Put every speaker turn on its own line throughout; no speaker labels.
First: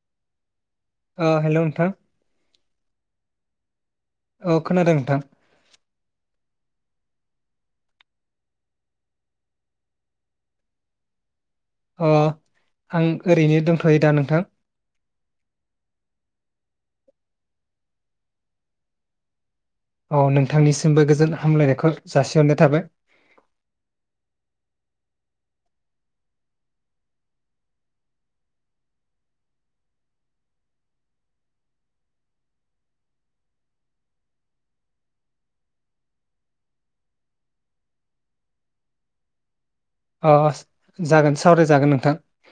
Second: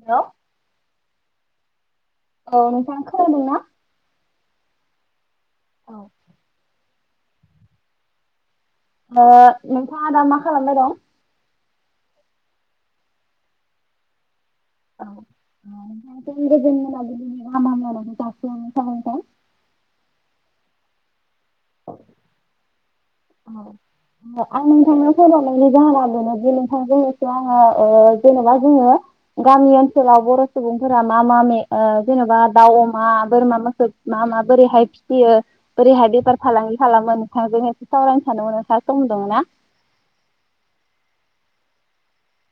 Hello
ओ हेल नोंथां ।
औ नोंथाङा खोनादों ना?
औ खोनादों नोंथां ।
औ । ओ नोंथाङा दा मा खालामबाय दं?
अ आं ओरैनो दोंथयो दा नोंथां ।
[unintelligible]
औ नोंथांनिसिमबो गोजोन हामलायनायखौ जासिहरनाय थाबाय ।
आं नोंथांनो फन हरनायनि जाहोना बेनोदि नोंथांजों आङो ओ जेनेबा जोङो गामि ओनसोलाव बर सुबुंफोरा मा मा मे ओ जेनेबा दाउ अमा बोरमा मोसौ मा मा बोरैहाय फिसियो बोरैहाय बेफार फालांगि खालामो नोंथांजों एसे सावरायनो सानदोंमोन नोंथाङा सम दोङोना?
अ जागोन सावरायजागोन नोंथां ।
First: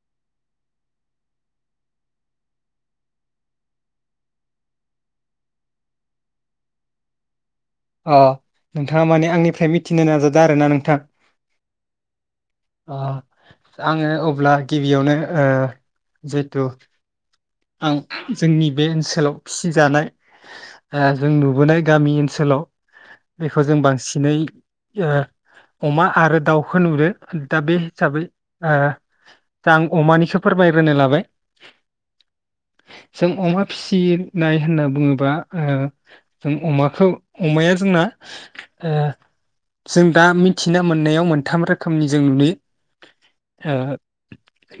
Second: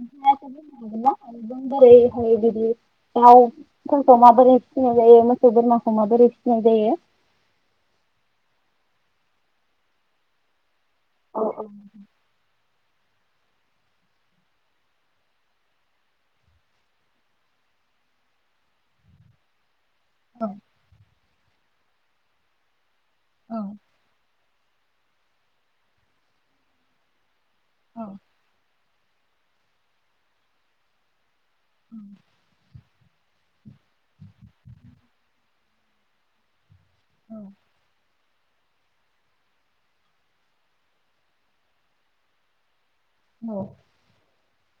नोंथाङा एसे बुंनो हागोन ना जों बोरैहाय बिदि दाउफोरखौ माबोरै फिसिनाय जायो मोसौ बोरमाखौ माबोरै फिसिनाय जायो ।
अ नोंथाङा माने आंनिफ्राय मिथिनो नाजादों आरो ना नोंथा?
अ औ ।
अ आङो अब्ला गिबियावनो ओ जिहेथु आं जोंनि बे ओनसोलाव फिसिजानाय ओ जों नुबोनाय गामि ओनसोलाव बेखौ जों बांसिनै ओ अमा आरो दाउखौ नुदो दा बे हिसाबै ओ दा आं अमानिसो फोरमायग्रोनो लाबाय
ओम
जों अमा फिसिनाय होनना बुङोबा ओ जों अमाखौ अमाया जोंना ओ जों दा मिथिना मोननायाव मोनथाम रोखोमनि जों नुयो
औ
ओ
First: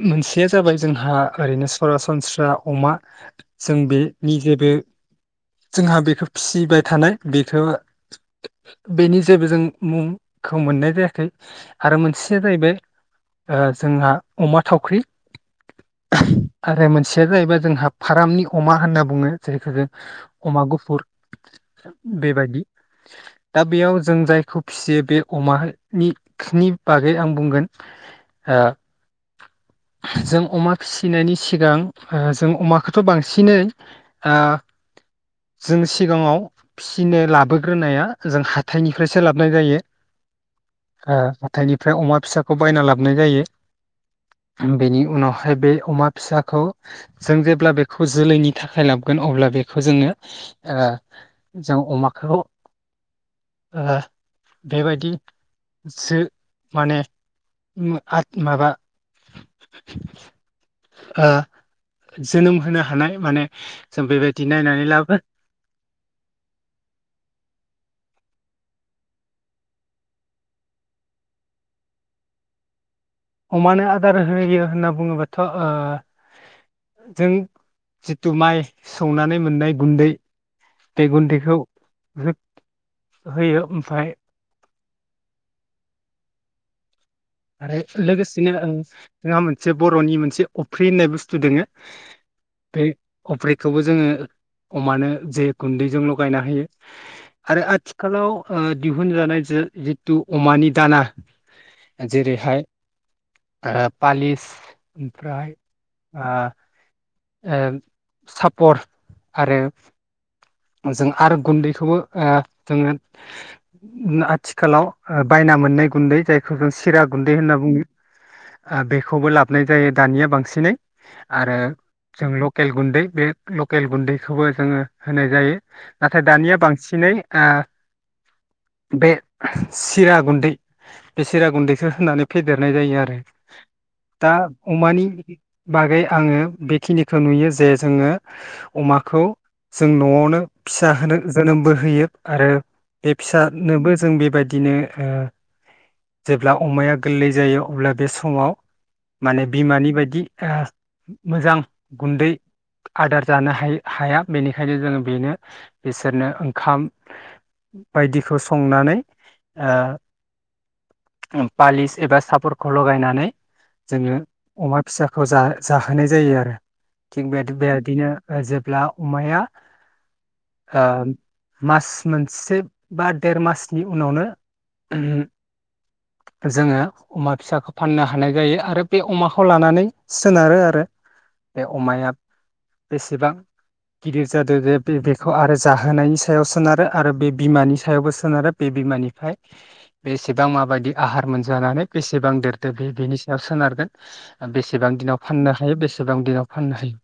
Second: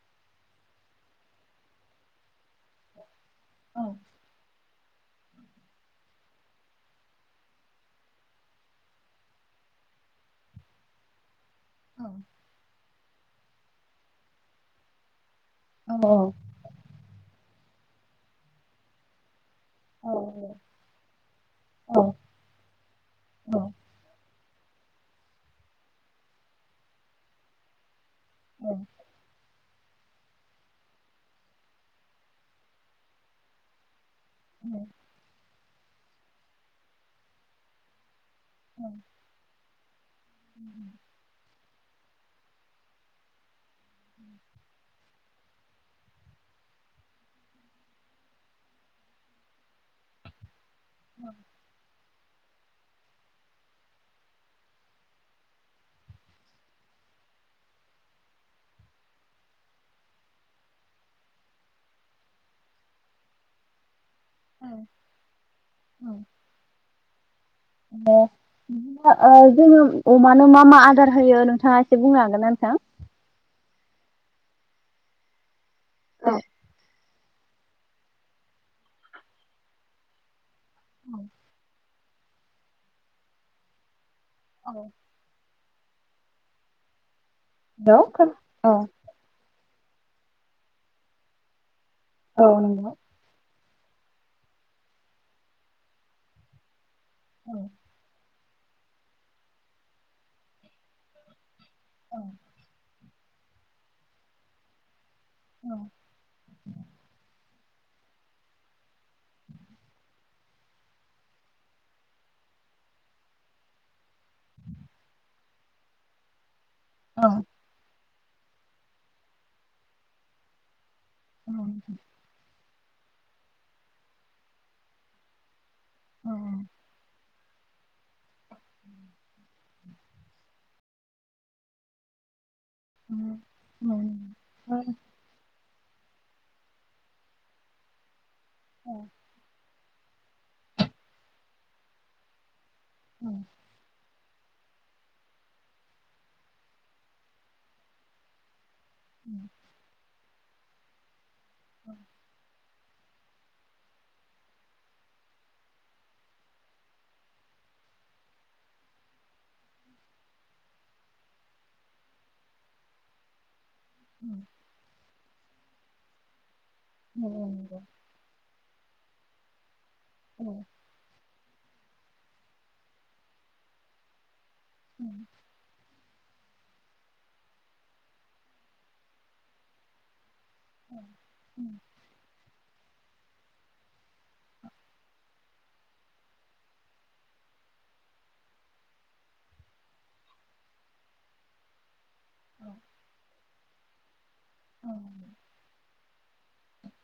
मोनसेया जाबाय जोंहा ओरैनो सरासनस्रा अमा जों बेनि जेबो जोंहा बेखौ फिसिबाय थानाय बेखौ बेनि जेबो जों मुंखौ मोननाय जायाखै आरो मोनसेया जाहैबाय ओ जोंहा अमा थावख्रि आरो मोन सेया जाहैबाय जोंहा फारामनि अमा होनना बुङो जेरैखो अमा गुफुर बेबायदि दा बेयाव जों जायखौ फिसियो बे अमानिनि बागै आं बुंगोन ओ जों अमा फिसिनायनि सिगां ओ जों अमाखौथ' बांसिनै ओ जों सिगाङाव फिसिनो लाबोग्रोनाया जों हाथायनिफ्रायसो लाबाय जायो ओ हााथायनिफ्राय अमा फिसाखौ बायना लाबोनाय जायो बेनि उनावहाय बे अमा फिसाखौ जों जेब्ला बेखौ जोलैनि थाखाय लाबोगोन अब्ला बेखौ जोङो ओ अमाखौ ओ बेबायदि जो माने माबा ओ जोनोम होनो हानाय माने जों बेबायदि नायनानै लाबो
बिदिनो जोङो अमानो मा मा आदार होयो नोंथाङा एसे बुंनो हागोन ना नोंथां
अमानो आदार होयो होनना बुङोबाथ' ओ
औ
जों जितु माइ सौनानै मोननाय गुन्दै बे गुन्दैखौ हो-होयो ओमफाय
औ
आरो
औ औ
लोगोसेनो ओ [unintelligible] जे बर'नि मोनसे अफ्रि होननाय बुस्थु दोङो
औ नोंथा
बेखौबो जोङो अमानो जे गुन्दैजों लगायना होयो आरो आथिखालाव ओ दिहुनजानाय जितु अमानि दाना जेरैहाय ओ पालिस ओमफ्राय ओ ओ सापर आरो जों आरो गुन्दैखौबो ओ जोङो आथिखालाव ओ बायना मोननाय गुन्दै जाय खौ जों सिरा
औ
गुन्दै होनना बुङो ओ बेखौबो लाबोनाय जायो दानिया बांसिनै आरो जों लक केल गुन्दै बे लकेल गुन्दैखौबो जोङो होनाय जायो नाथाय दानिया बांसिनै ओ बे सिरा गुन्दै बे सिरा गुन्दैखो होनानै फेद देरनाय जायो आरो दा अमानि बागै आङो बेखिनिखौ नुयो जे जोङो अमाखौ जों न'आवनो फिसा होनो जोनोमबो होयो आरो बे फिसानोबो जों बे बायदिनो ओ जेब्ला अमाया गोललै जायो अब्ला बे समाव माने बिमानि बायदि ओ मोजां गुन्दै आदार जानो हाय हाया बेनि खायनो जोङो बेनो बिसोरनो ओंखाम बायदिखौ संनानै ओ पालिस एबा सापरखौ लगायनानै जोङो अमा फिसाखौ जा जाहोनाय जायो आरो। थिग बेद बेबादिनो ओ जेब्ला अमाया होम मास मोनसे बा देर मासनि उनावनो
ओम
जोङो अमा फिसाखौ फाननो हानाय जायो आरो बे अमाखौ लानानै सोनारो आरो बे अमाया बेसेबां गिदिर जादों बे-बे-बेखौ आरो जाहोनायनि सायाव सोनारो आरो बे बिमानि सायावबो सोनारो बे बिमानिफाय बेसेबां माबायदि आहार मोनजानानै बेस सेबां देरदो बे बेनि सायाव सोनारगोन। बेसेबां दिनाव फाननो हायो बेसे सेबां दिनाव फाननो हायो।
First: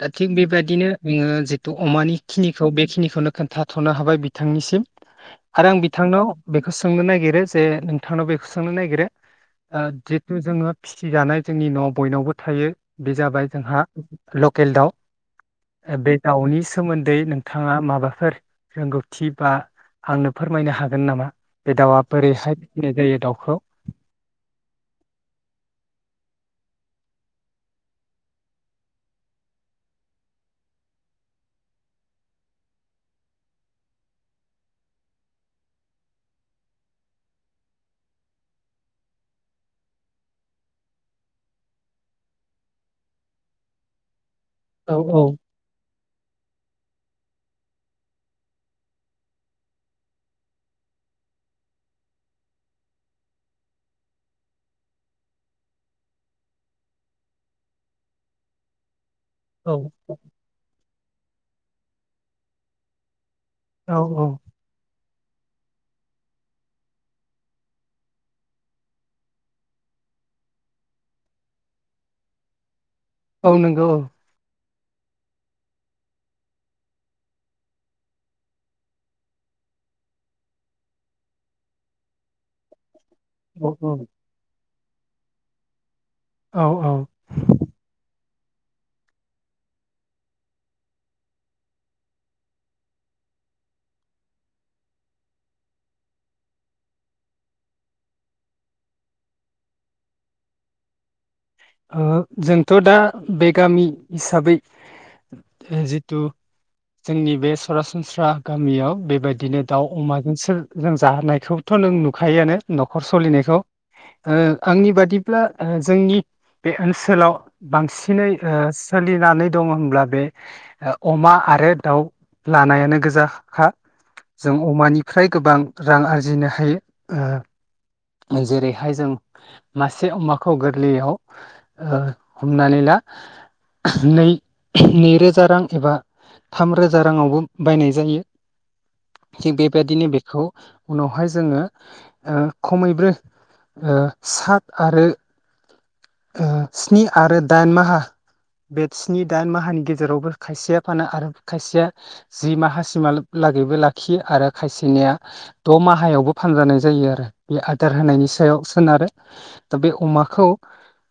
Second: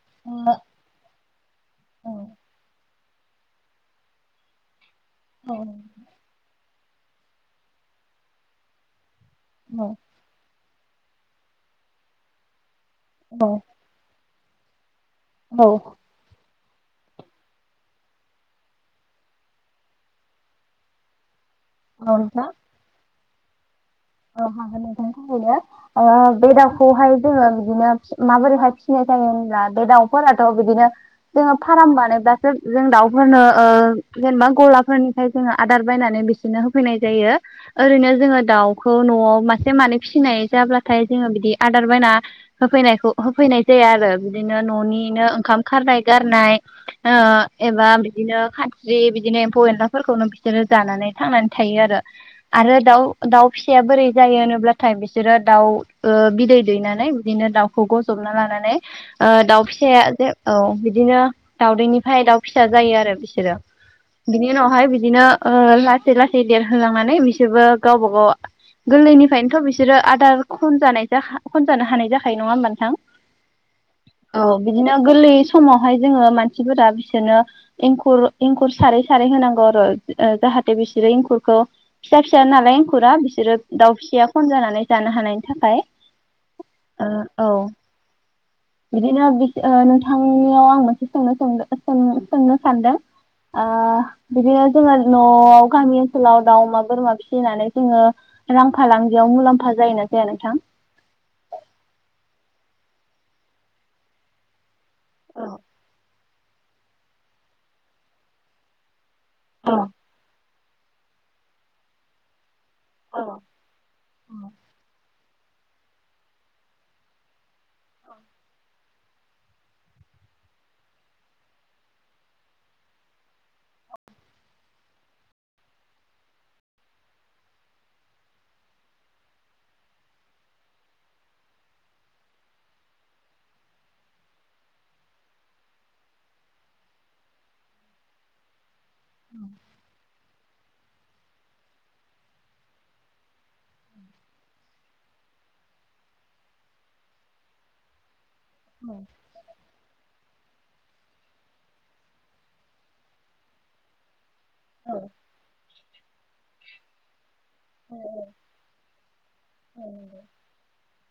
दा थिग बेबायदिनो जोङो जितु अमानि खिनिखौ बेखिनि बेखौनो खोन्थाथ'नो हाबाय बिथांनिसिम। आरो आं बिथांनाव बेखौ सोंनो नागिरो जे नोंथांनाव बेखौ सोंनो नागिरो ओ जितु जोङो फिसिजानाय जोंनि न'आव बयनावबो थायो बे जाबाय
औ
जोंहा लकेल दाउ।
औ
बे दाउनि सोमोन्दै नोंथाङा माबाफोर रोंगौथि बा आंनो फोरमायनो हागोन नामा? बे दाउआ
औ
बोरैहाय फिसिनाय जायो दाउ खौ
होनायनि थाखायनो बे दाउखौहाय जोङो बिदिनो माबोरैहाय फिसिनाय जायो होनब्ला बे दाउफोराथ' बिदिनो जोङो फार्म बानायब्लासो जों दाउफोरनो ओ जेनेबा गलाफोरनिफ्राय जोङो आदार बायनानै बिसोरनो होफैनाय जायो ओरैनो जोङो दाउ खौ न'आव मासे मानै फिसिनाय जाब्लाथाय जोङो बिदि आदार बायना होफैनायखौ होफैनाय जाया आरो। बिदिनो
औ
न'निनो ओंखाम खारनाय गारनाय ओ एबा बिदिनो खानस्रि बिदिनो एम्फौ एनलाफोरखौनो बिसोरो जानानै थांनानै थायो आरो आरो दाउ दाउ फिसाया बोरै जायो होनोब्लाथाय बिसोरो दाउ ओ बिदै दैनानै बिदिनो दाउखौ गजबना लानानै ओ दाउ
औ
फिसाया जे औ बिदिनो दाउदैनिफ्राय दाउ फिसा जायो आरो बिस बिसोरो
औ औ
बिनि उनावहाय बिदिनो ओ लासै लासै देरहोलांनानै बिसोरबो गावबा गाव गोरलैनिफ्रायनोथ' बिसोरो आदार खनजानाय खनजानो हानाय जाखायो नङा होमबा नोंथां
औ नंगौ औ
बिदिनो गोरलै समावहाय जोङो मानसिफोरा बिसोरनो एंखुर एंखुर सारै सारै होनांगौ आरो जाहाथे बिसोरो एंखुरखौ फिसा फिसा नालाय एंखुरा बिरो
औ
दाउ
औ
फिसिया खन जानानै जानो हानायनि थाखाय
औ औ
ओ औ बिदिनो नोंथांनियाव आं मोनसे सोंनो सोंदों सोंनो सानदों बिदिनो जोङो न'आव गामि ओनसोलाव दाउ अमा बोरमा फिसिनानै जोङो रां फाालांगियाव मुलाम्फा जायोना जाया नोंथां
ओ जोंथ' दा बे गामि हिसाबै
औ
हे जिथु जोंनि बे सरासनस्रा गामियाव बे बेबायदिनो
औ
दाउ अमाजोंसो जों जाहोनायखौथ' नों नुखायोआनो न'खर
औ
सलिनायखौ आंनि बादि ब्ला जोंनि बे ओनसोलाव बांसिनै ओ सोलिनानै दङ होनब्ला बे अमा आरो दाउ लानायानो गोजाखा जों अमानिफ्राय गोबां रां आरजिनो हायो ओ जेरैहाय जों मासे अमाखौ गोरलैयाव हमनानै ला नै नैरोजा रां एबा थामरोजा राङावबो बायनाय जायो थिग बेबायदिनो बेखौ उनावहाय जोङो ओ खमैब्रो सात आरो ओ स्नि आरो दाइन माहा बे स्नि दाइन माहानि गेजेरावबो खायसेया फानो आरो खायसेया जि माहासिमहालागैबो लाखियो आरो खायसेनिया द' माह माहायावबो फानजानाय जायो आरो बे आदार होनायनि सायाव सोनारो दा बे अमाखौ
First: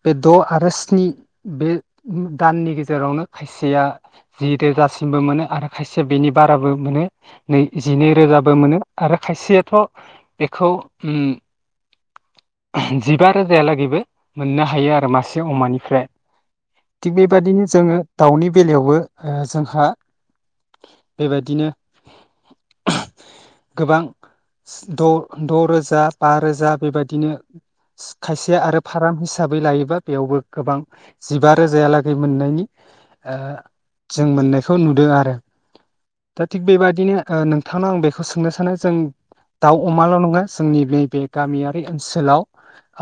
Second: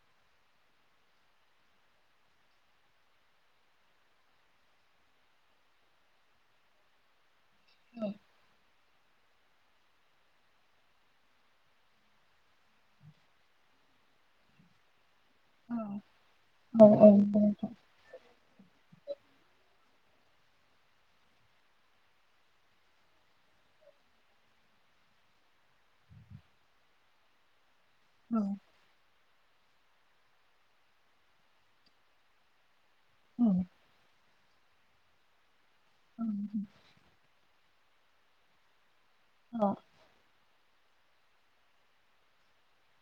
बे द' आरो स्नि बे दाननि गेजेरावनो खायसेया जि रोजासिमबो मोनो आरो खायसेया बेनि बाराबो मोनो नै जिनै रोजाबो मोनो आरो खायसेयाथ' बेखौ ओम जिबा रोजायालागैबो मोननो हायो आरो मासे अमानिफ्राय
औ
थिग बेबादिनो जोङो दाउनि बेलायावबो ओ‌ जोंहा बेबायदिनो गोबां द द रोजा रोजा बा रोजा बेबायदिनो खायसेया आरो फारामस हिसाबै लायोबा बेयावबो गोबां जिबा रोजायालागै मोननायनि ओ जों मोननायखौ नुदों आरो दा थिग बेबायाददिनो नों नोंथांनाव आं बेखौ सोंनो सानो जों दाव अमाल नंङा जोंनि नैबे गामियारि ओनसोलाव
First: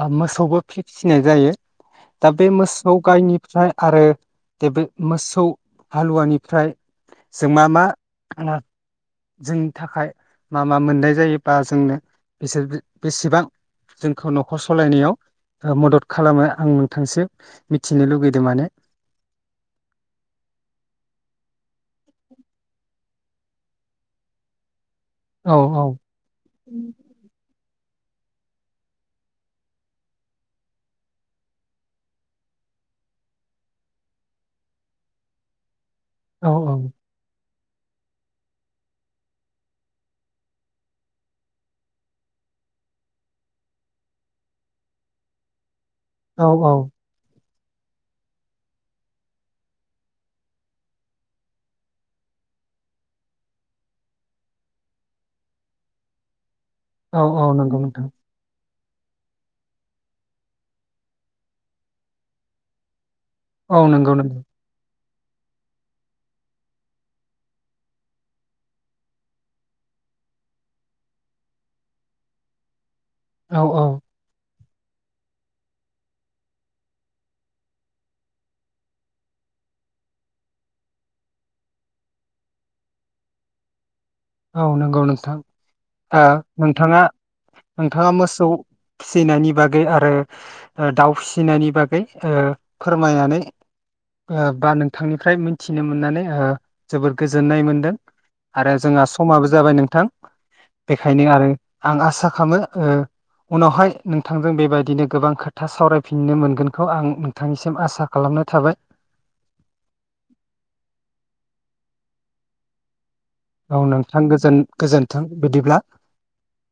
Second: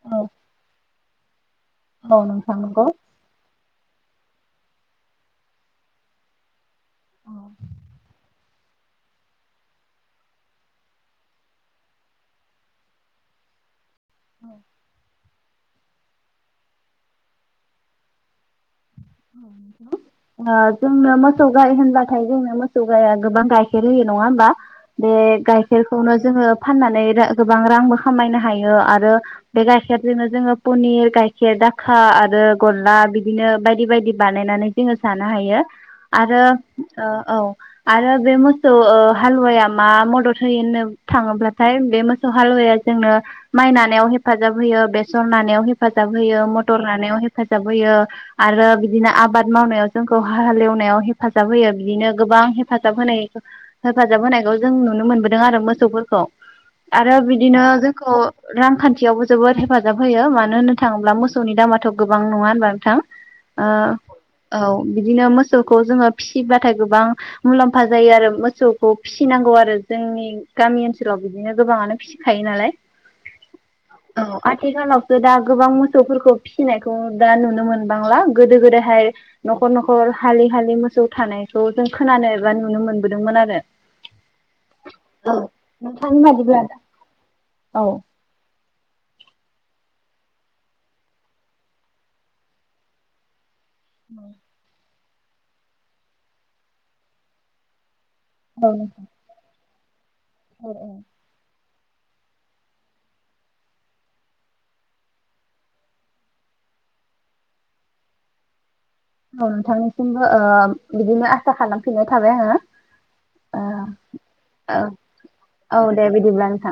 ओ
औ
मोसौबो फि-फिसिनाय जायो
औ
दा बे
नोंथां नंगौ
मोसौ गायनिफ्राय आरो बे बे मोसौ हालुवानिफ्राय जों मा मा जोंनि थाखाय मा मा मोननाय जायोबा जोंनो बिसोर बेसेबां जोंखौ न'खर सालायनायाव ओ मदद खालामो आं नोंथांसो मिथिनो लुगैदों माने
ओ जोंनो मोसौ गाइ होनबाथाय जोंनो मोसौ गाइआ गोबां गाइखेर होयो नङा होमबा बे
औ
गाइखेरखौनो जोङो फाननानै रा गोबां रांबो खामायनो हायो आरो बे गाइखेरजोंनो जोङो पनिर गाइखेर दाखा आरो गल्ला बिदिनो बायदि बायदि बिदि बानायनानै जोङो जानो हायो आरो
औ
ओ औ आरो बे मोसौ ओ हालुवाया मा मदद होयो होननो थाङोब्लाथाय बे मोसौ हालुवाया जोंनो माइ नानायाव हेफाजाब होयो बेसर नानायाव हेफ हेफाजाब होयो
औ औ
मटर नानायाव हेफ हेफाजाब होयो आरो बिदिनो आबाद मावनायाव जोंखौ हालेवनायाव हेफाजाब होयो बिदिनो गोबां हेफाजाब होनाय हेफाजाब होनायखौ जों नुनो मोनबोदों आरो मोसौफोरखौ आरो
औ औ
बिदिनो
नंगौ नोंथां
जोंखौ रांखान न्थियावबो जोबोद हेफाजाब होयो मानो होननो थाङोब्ला मोसौनि दामाथ गोबां नङा होनबा नोंथां ओ
औ नंगौ नंगौ
औ बिदिनो मोसौखौ जोङो फिसिबाथाय गोबां मुलाम्फा जायो आरो मोसौखौ फिसिनांगौ आरो जोंनि गामि ओनसोलाव बिदिनो गोबाङानो फिसिखायो नालाय
औ औ
आथिखालावसो दा गोबां मोसौफोरखौ फिसिनायखौ दा नुनो मोनबांलां गोदो गोदायहाय नखर नखर हालि हालि मोसौ थानायखौ जों खोनानो एबा नुनो मोनबोदोंमोन आरो
औ नंगौ नोंथां
औ नोंथांनि
ओ
बादिब्ला
नोंथाङा
औ
नोंथाङा मोसौ फिसिनायनि बागै आरो ओ दाउ फिसिनायनि बागै ओ फोरमायनानै ओ बा नों थांनिफ्राय मोनथिनो मोननानै ओ जोबद गोजोननाय मोनदों
औ
आरो जोंहा
नोंथां
समाबो जाबाय नोंथां बेखायनो आरो आं आसा खामो ऐ उनावहाय नोंथांजों बेबायदिनो गोबां खोथा सावरायफिननो मोनगोनखौ आं नोंथांनिसिम आसा खालामना थाबाय।
औ नोंथांनिसिमबो ओ बिदिनो आसा खालामफिननाय थाबाय आङो।
औ नोंथां
ओ
गोजोन-गोजोन्थों बिदिब्ला।
औ दे बिदिब्ला नोंथां